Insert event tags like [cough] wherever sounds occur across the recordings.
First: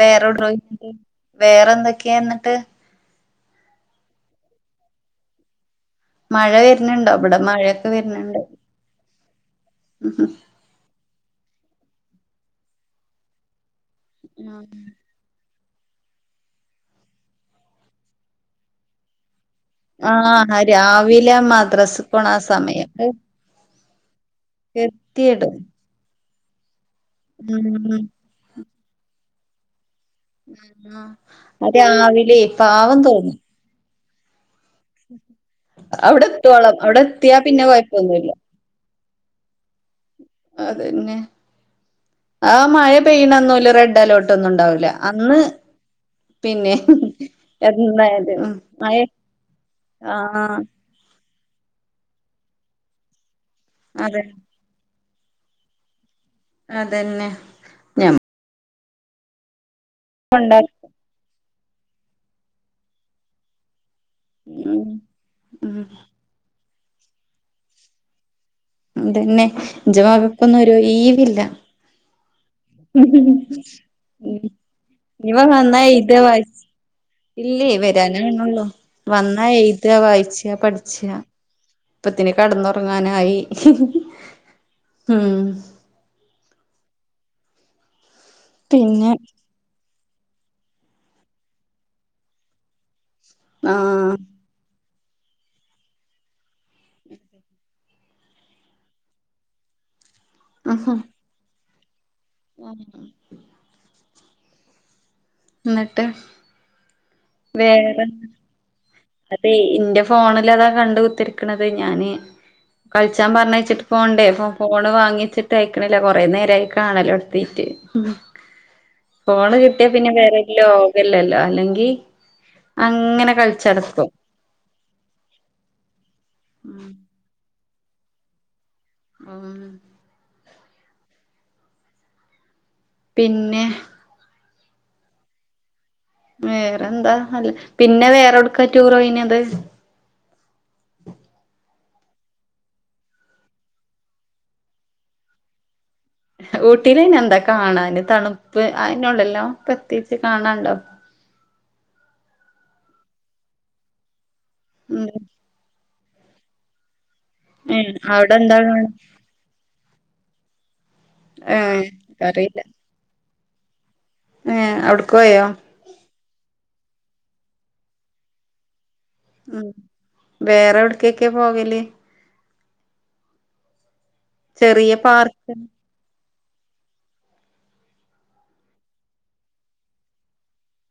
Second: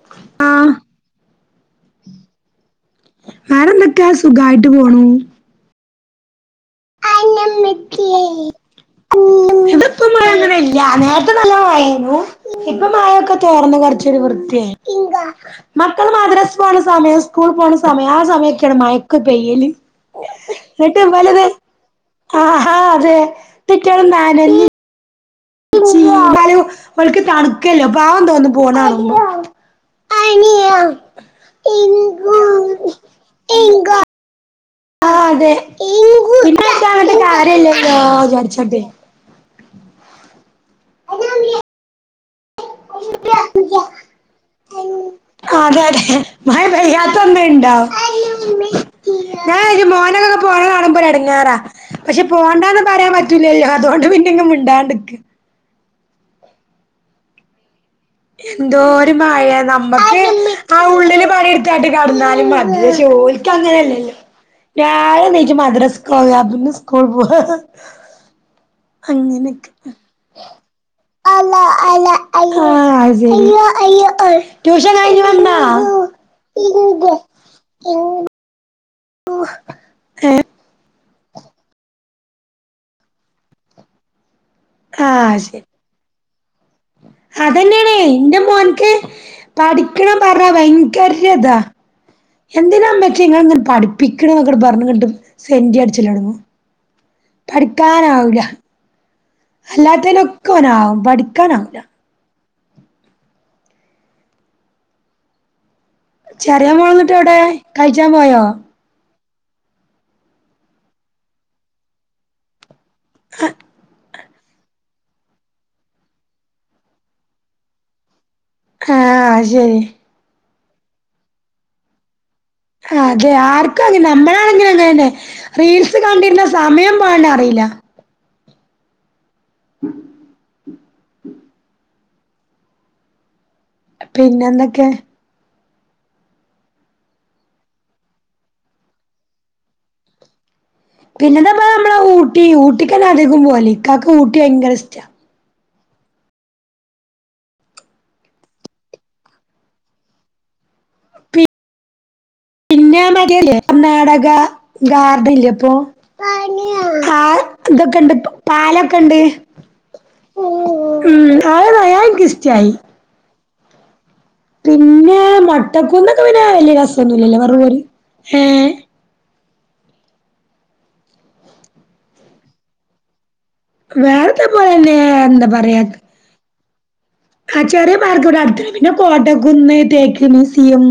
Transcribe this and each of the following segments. വേറെ ആഹ് ഡ്രോയിട്ട് വേറെ എന്തൊക്കെയാ എന്നിട്ട് വേറെന്തൊക്കെയാ സുഖായിട്ട് പോണു മഴ വരുന്നുണ്ടോ ഇവിടെ മഴയൊക്കെ വരുന്നുണ്ട് ഇത് ഇപ്പോ മഴ അങ്ങനെ ഇല്ല നല്ല മഴ അയിനു ഇപ്പ മായൊക്കെ തോർന്നു കുറച്ചൊരു വൃത്തിയായി മക്കൾ മദ്രസ് പോകണ സമയം സ്കൂൾ പോണ സമയം ആഹ് സമയക്കെയാണ് മയക്ക് പെയ്യല് ആഹ് രാവിലെ മദ്രാസ് ആഹ് അതെ കുട്ട്യോൾ നാനഞ്ഞ് എത്തിയട്ട് [unintelligible] ഒലക് തണുക്കല്ലോ ഉം അപ്പൊ പാവം തോന്നും പോണ കാണുമ്പോ അനിയ ആഹ് അതെ ആഹ് രാവിലേ പാവം തോന്നും എംഗ ആഹ് അവിടെ അതെ എത്തോളം [unintelligible] അവിടെ എത്തിയാ ഇല്ലാലോ പിന്നെ എന്ന് കൊഴപ്പൊന്നുല്ല വിചാരിച്ചിടെ അത് തന്നെ അതെ ആഹ് മഴ പെയ്യണ അന്ന് റെഡ് അലേർട്ട് ഒന്നും ഉണ്ടാവൂല്ല അന്ന് അതെ അതെ മഴ പിന്നെ പെയ്യാത്തന്നും ഇണ്ടാവ എന്തായാലും മഴ ഞാൻ ഇരു മോനുകളൊക്കെ ആഹ് പോയ കാണുമ്പം ഒരു ഇടങ്ങേറ പക്ഷെ പോണ്ടന്ന് പറയാൻ പറ്റൂലല്ലോ അതുകൊണ്ട് അതെ പിന്നെ ഇങ്ങ് മിണ്ടാണ്ട്ക്ക് അതന്നെ ഞമ്മ എന്തോരം മഴയാ നമ്മുക്ക് കൊണ്ട ആഹ് ഉള്ളില് പണി എടുത്തായിട്ട് കിടന്നാലും മതി പക്ഷേ ഓൾക്ക് അങ്ങനെ അല്ലല്ലോ ഉം രാവിലെ എണീറ്റ് ഉം മദ്രാസക്ക് പോണം അവിടന്നു സ്കൂൾ പോവാ അത് തന്നെ അങ്ങനെയൊക്കെ ജുമാക്ക്‌ ഒക്ക ഒന്നും ഒരു ലീവ് ഇല്ല [inaudible] [unintelligible] ശരി അയ്യോ അയ്യോ ട്യൂഷൻ കഴിഞ്ഞ് വന്നാ ഇല്ലേ വരാനേ അവനുളു വന്നാ എഴുത വായിച്ച ഏഹ് പഠിച ഇപ്പത്തിന് കട്ന്നൊറങ്ങാനായി ആഹ് ശരി അതന്നെണേ ന്റെ മോൻക്ക് പിന്നെ പഠിക്കണം പറഞ്ഞ ഭയങ്കരതാ എന്തിനാ മ്മച്ചിയെ ഇങ്ങള് ഇങ്ങനെ പഠിപ്പിക്ക്ണെ ആഹ് ങ്ങട്ട് പറഞ്ഞ്ങ്ങട്ട് സെന്റി അട്ച്ചലൊടങ്ങും പഠിക്കാനാവൂല്ല അല്ലാത്തേനൊക്കെ ഒനാവും പഠിക്കാനാവൂല്ല [unintelligible] ന്നട്ട് ചറിയ മോള്ന്ന്ട്ട് എവിടെ കൾച്ചാൻ പോയോ അതെ ന്റെ ഫോണിലതാ കണ്ട് കുത്തർക്ക്ണത് ഞാന് കൾച്ചാൻ പർഞ്ഞേച്ചിട്ട് പോണ്ടേ ഫോ ഫോണ് വാങ്ങിയച്ചിട്ട് അയക്ക്ണില്ല കൊറേ നേരായി കാണലൊട്ത്തിട്ട് ആഹ് അത് ഫോണ് ശരി കിട്ടിയാ പിന്നെ വേറൊരു ലോകല്ലല്ലോ അല്ലെങ്കി അതെ അങ്ങനെ ആർക്കാ കളിച്ചടക്കും നമ്മളാണെങ്കിലും അങ്ങനെന്നെ റീൽസ് കണ്ടിര്ന്ന സമയം പോണെന്നറില്ല ആഹ് പിന്നെ പിന്നെന്തൊക്കെ വേറെന്താ നല്ലെ പിന്നെ വേറോട്ക്കാ ടൂർ പോയിന്യെത്. പിന്നെതാ നമ്മളെ ഊട്ടി ഊട്ടിക്കെന്നെ അധികും പോല് ഇക്കാക്ക് ഊട്ടി ഭയങ്കര ഇഷ്ട്ടാ ഊട്ടില് അയ്നെന്താ കാണാന് തണുപ്പ് അയ്നൊള്ളെല്ലോ പ്രത്യേകിച്ച് കാണാണ്ടോ പിന്നെ ആ മറ്റേ കർണാടക ഉം ഗാർഡൻല്ലെ പ്പൊ ആ ഏ ഇതൊക്കെണ്ട് അവിടെന്താ കാണ പാലൊക്കെണ്ട് ഉം ആ ഏ അയ്ൻക് ഇഷ്ടായി ഏ അഉട്ക്ക് പോയോ ട്ടകുന്നൊക്കെ പിന്നെ വല്യ രസൊന്നുല്ലല്ലേ വെറും ഒര് ഏ ഉം വേറെ വ്ട്ക്കെക്കെ പോകല് വേറെ തേ ചെറിയ പോലെന്നെ എന്താ പാർക്ക് പറയാ ആ ചെറിയ പാർക്ക് വെടെ അട്ത്ത്ണ്ട് പിന്നെ കോട്ടക്കുന്ന് തേക്ക് മീസിയം.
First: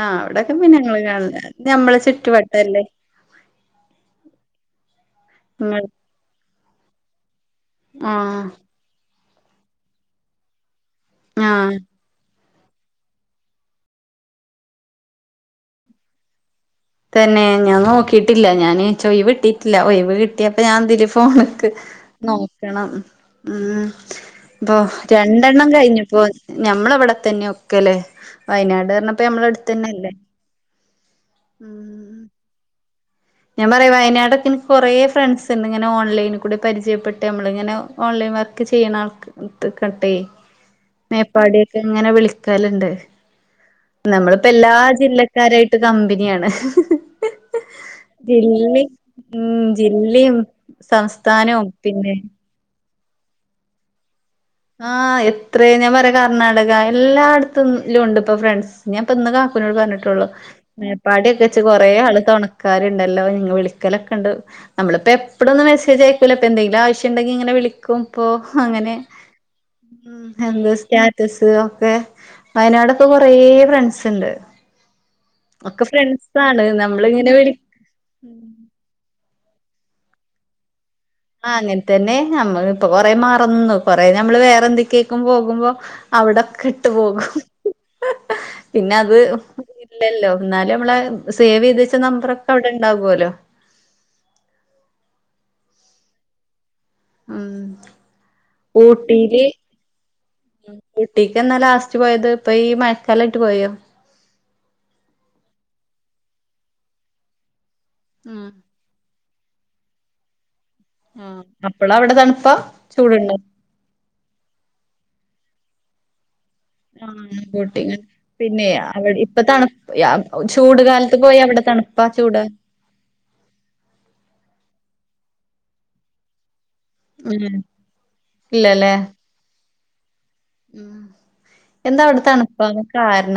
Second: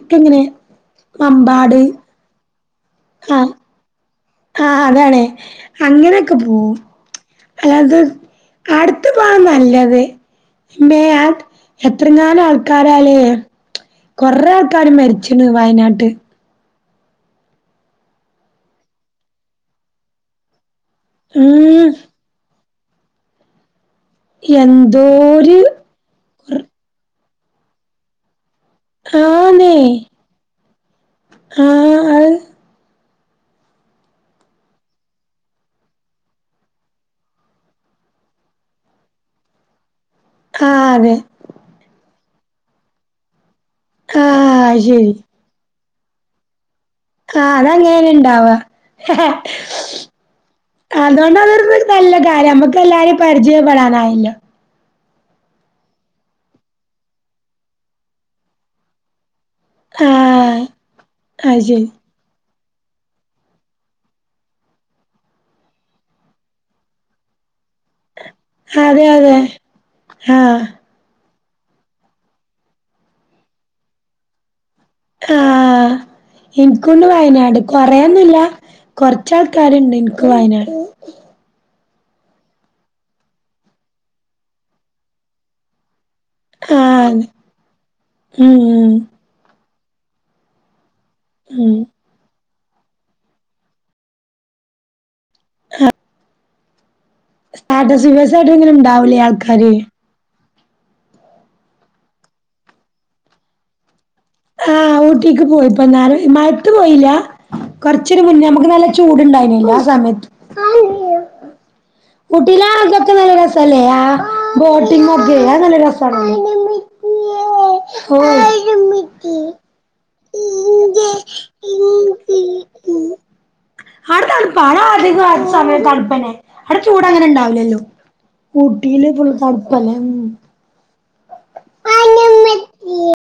ആഹ് അവിടൊക്കെ പിന്നെ ങ്ങള് കാണ്ന്ന മമ്പാട് ഞമ്മളെ ചുറ്റുവട്ടല്ലേ ആ ആഹ് അതാണേ നിങ്ങൾ അങ്ങനൊക്കെ പോവും അല്ലത് ആഹ് അട്ത് പോവാ നല്ലത് മ്മേ ആ ആഹ് എ ത്രങ്ങാനും ആൾക്കാരാലേ കൊറെ ആൾക്കാര് മരിച്ചിണ് വയനാട്ട് തന്നെ ഞാൻ നോക്കിട്ടില്ല ഞാന് ച്ച് ഒഴിവ് കിട്ടിട്ടില്ല ഒഴിവ് കിട്ടിയപ്പ ഞാൻ തില് ഫോണ്ക്ക് ഉം നോക്കണം ഉം പ്പൊ എന്തോര് രണ്ടെണ്ണം കഴിഞ്ഞുപ്പോ ഞമ്മളെ വ്ടെത്തന്നെ ഒക്കെലെ വയനാട്ർഞ്ഞപ്പോ ആന്നേ ഞമ്മളട്ത്തന്നെല്ലേ. ആഹ് അ ഞാൻ പറയാ വയനാടൊക്കെ ഇൻക് കൊറേ ഫ്രണ്ട്സ്ണ്ട് ഇങ്ങനെ ഓൺലൈൻ കൂടെ പരിചയപ്പെട്ട് മ്മളിങ്ങനെ ഓൺലൈൻ വർക്ക് ചെയ്യ്ണ ആൾത് ക്കട്ടെ ആഹ് അതെ പാടെക്കെ ങ്ങനെ വിളിക്കല്ണ്ട് നമ്മള്പ്പോ ആഹ് എല്ലാ അത് ശരി ജില്ല ക്കാരായിട്ട് കമ്പനിയാണ് ആഹ് അതങ്ങനെന്നെണ്ടാവാ ജില്ലയും ഉം ജില്ലയും സംസ്ഥാനവും അതോണ്ടതൊരു നല്ല പിന്നെ കാര്യാ മ്മക്കെല്ലാരിം പരിചയപ്പെടാനായെല്ലോ ആഹ് എത്ര ഞാൻ പറയാ കർണാടക എല്ലാട്ത്തിലുംണ്ട് പ്പൊ ഫ്രണ്ട്സ് ഞാൻ പ്പന്ന് കാക്കുനോട് പർഞ്ഞ്ട്ടൊള്ളൂ ആഹ് മേപ്പാടി ഒക്കെ ച്ച് അത് ശരി കൊറേ ആള് തൊണ ക്കാര്ണ്ടല്ലോ നിങ്ങൾ വിളിക്കലൊക്കെ ഇണ്ട് നമ്മളിപ്പോ എപ്പളൊന്നും മെസേജയൂക്കല്ല ഇപ്പൊ എന്തങ്കിലും ആവശ്യണ്ടെങ്കിൽ ഇങ്ങനെ വിളിക്കു ഇപ്പൊ അങ്ങനെ അതെ അതെ ഉം ആഹ് എന്ത് സ്റ്റാറ്റസ് ഒക്കെ വയനാടൊക്കെ കൊറെ ഫ്രണ്ട്സ് ഇണ്ട് ഒക്കെ ആഹ് ഫ്രണ്ട്സാണ് ഇൻക്കുണ്ട് നമ്മള് ഇങ്ങനെ വിളി വയനാട് കൊറേയൊന്നുല്ല കൊറച്ചാൾക്കാര്ണ്ട് എൻക്ക് വയനാട് ആഹ് അങ്ങൻതന്നെ നമ്മള്പ്പൊ കൊറേ മറന്നു കൊറേ നമ്മള് വേറെ എന്തെക്കേക്കും പോകുമ്പോ അവിടക് ക്ക്ട്ട് ആഹ് പോകും. ഉം പിന്നെ ഉം അത് ഇല്ലല്ലോ എന്നാലും നമ്മളെ സേവ് ഉം ചെയ്തുവെച്ച നമ്പറൊക്കെ അവിടെ ഇണ്ടാവുഅല്ലോ [unintelligible] ഉം സ്റ്റാറ്റസ് വ്യൂവേഴ്സായിട്ട് ഇങ്ങനെ ഇണ്ടാവൂലേ ഊട്ടീല് ആൾക്കാര് ഊട്ടീക്ക് എന്നാ ലാസ്റ്റ് പോയത്? ഇപ്പൊ ഈ മഴക്കാലായിട്ട് പോയോ? ആഹ് ഊട്ടിക്ക് പോയി ഇപ്പൊന്നാള് മഴത്തു പോയില്ല്യ കുറച്ചൊരു മുന്നേ ഉം ഞമുക്ക് നല്ല ചൂടുണ്ടായിനീല്ലാ ആ സമയത്ത് ആഹ് അപ്പളവിട തണുപ്പ ചൂടുണ്ട? ഇപ്പല്ലയാ ബോട്ടിംഗ് ഒക്കെ അത് നല്ല രസാണ്. ഉം ബോട്ടിങ് പിന്നെ അവിട് ഇപ്പത്തണു യാം ഒ ചൂട് കാലത്ത് പോയവിടെ തണുപ്പാ ചൂട് ആട തണുപ്പാ ആടാ അധികോ അത് സമയം തണുപ്പന്നെ ആടെ ചൂട് അങ്ങനെ ഉം ഇണ്ടാവലല്ലോ. ഇല്ലല്ലേ ഊട്ടിയില് ഫുൾ തണുപ്പല്ലേ ഉം ഉം എന്താ അവ്ട തണുപ്പാകാൻ ഉം കാര്ണം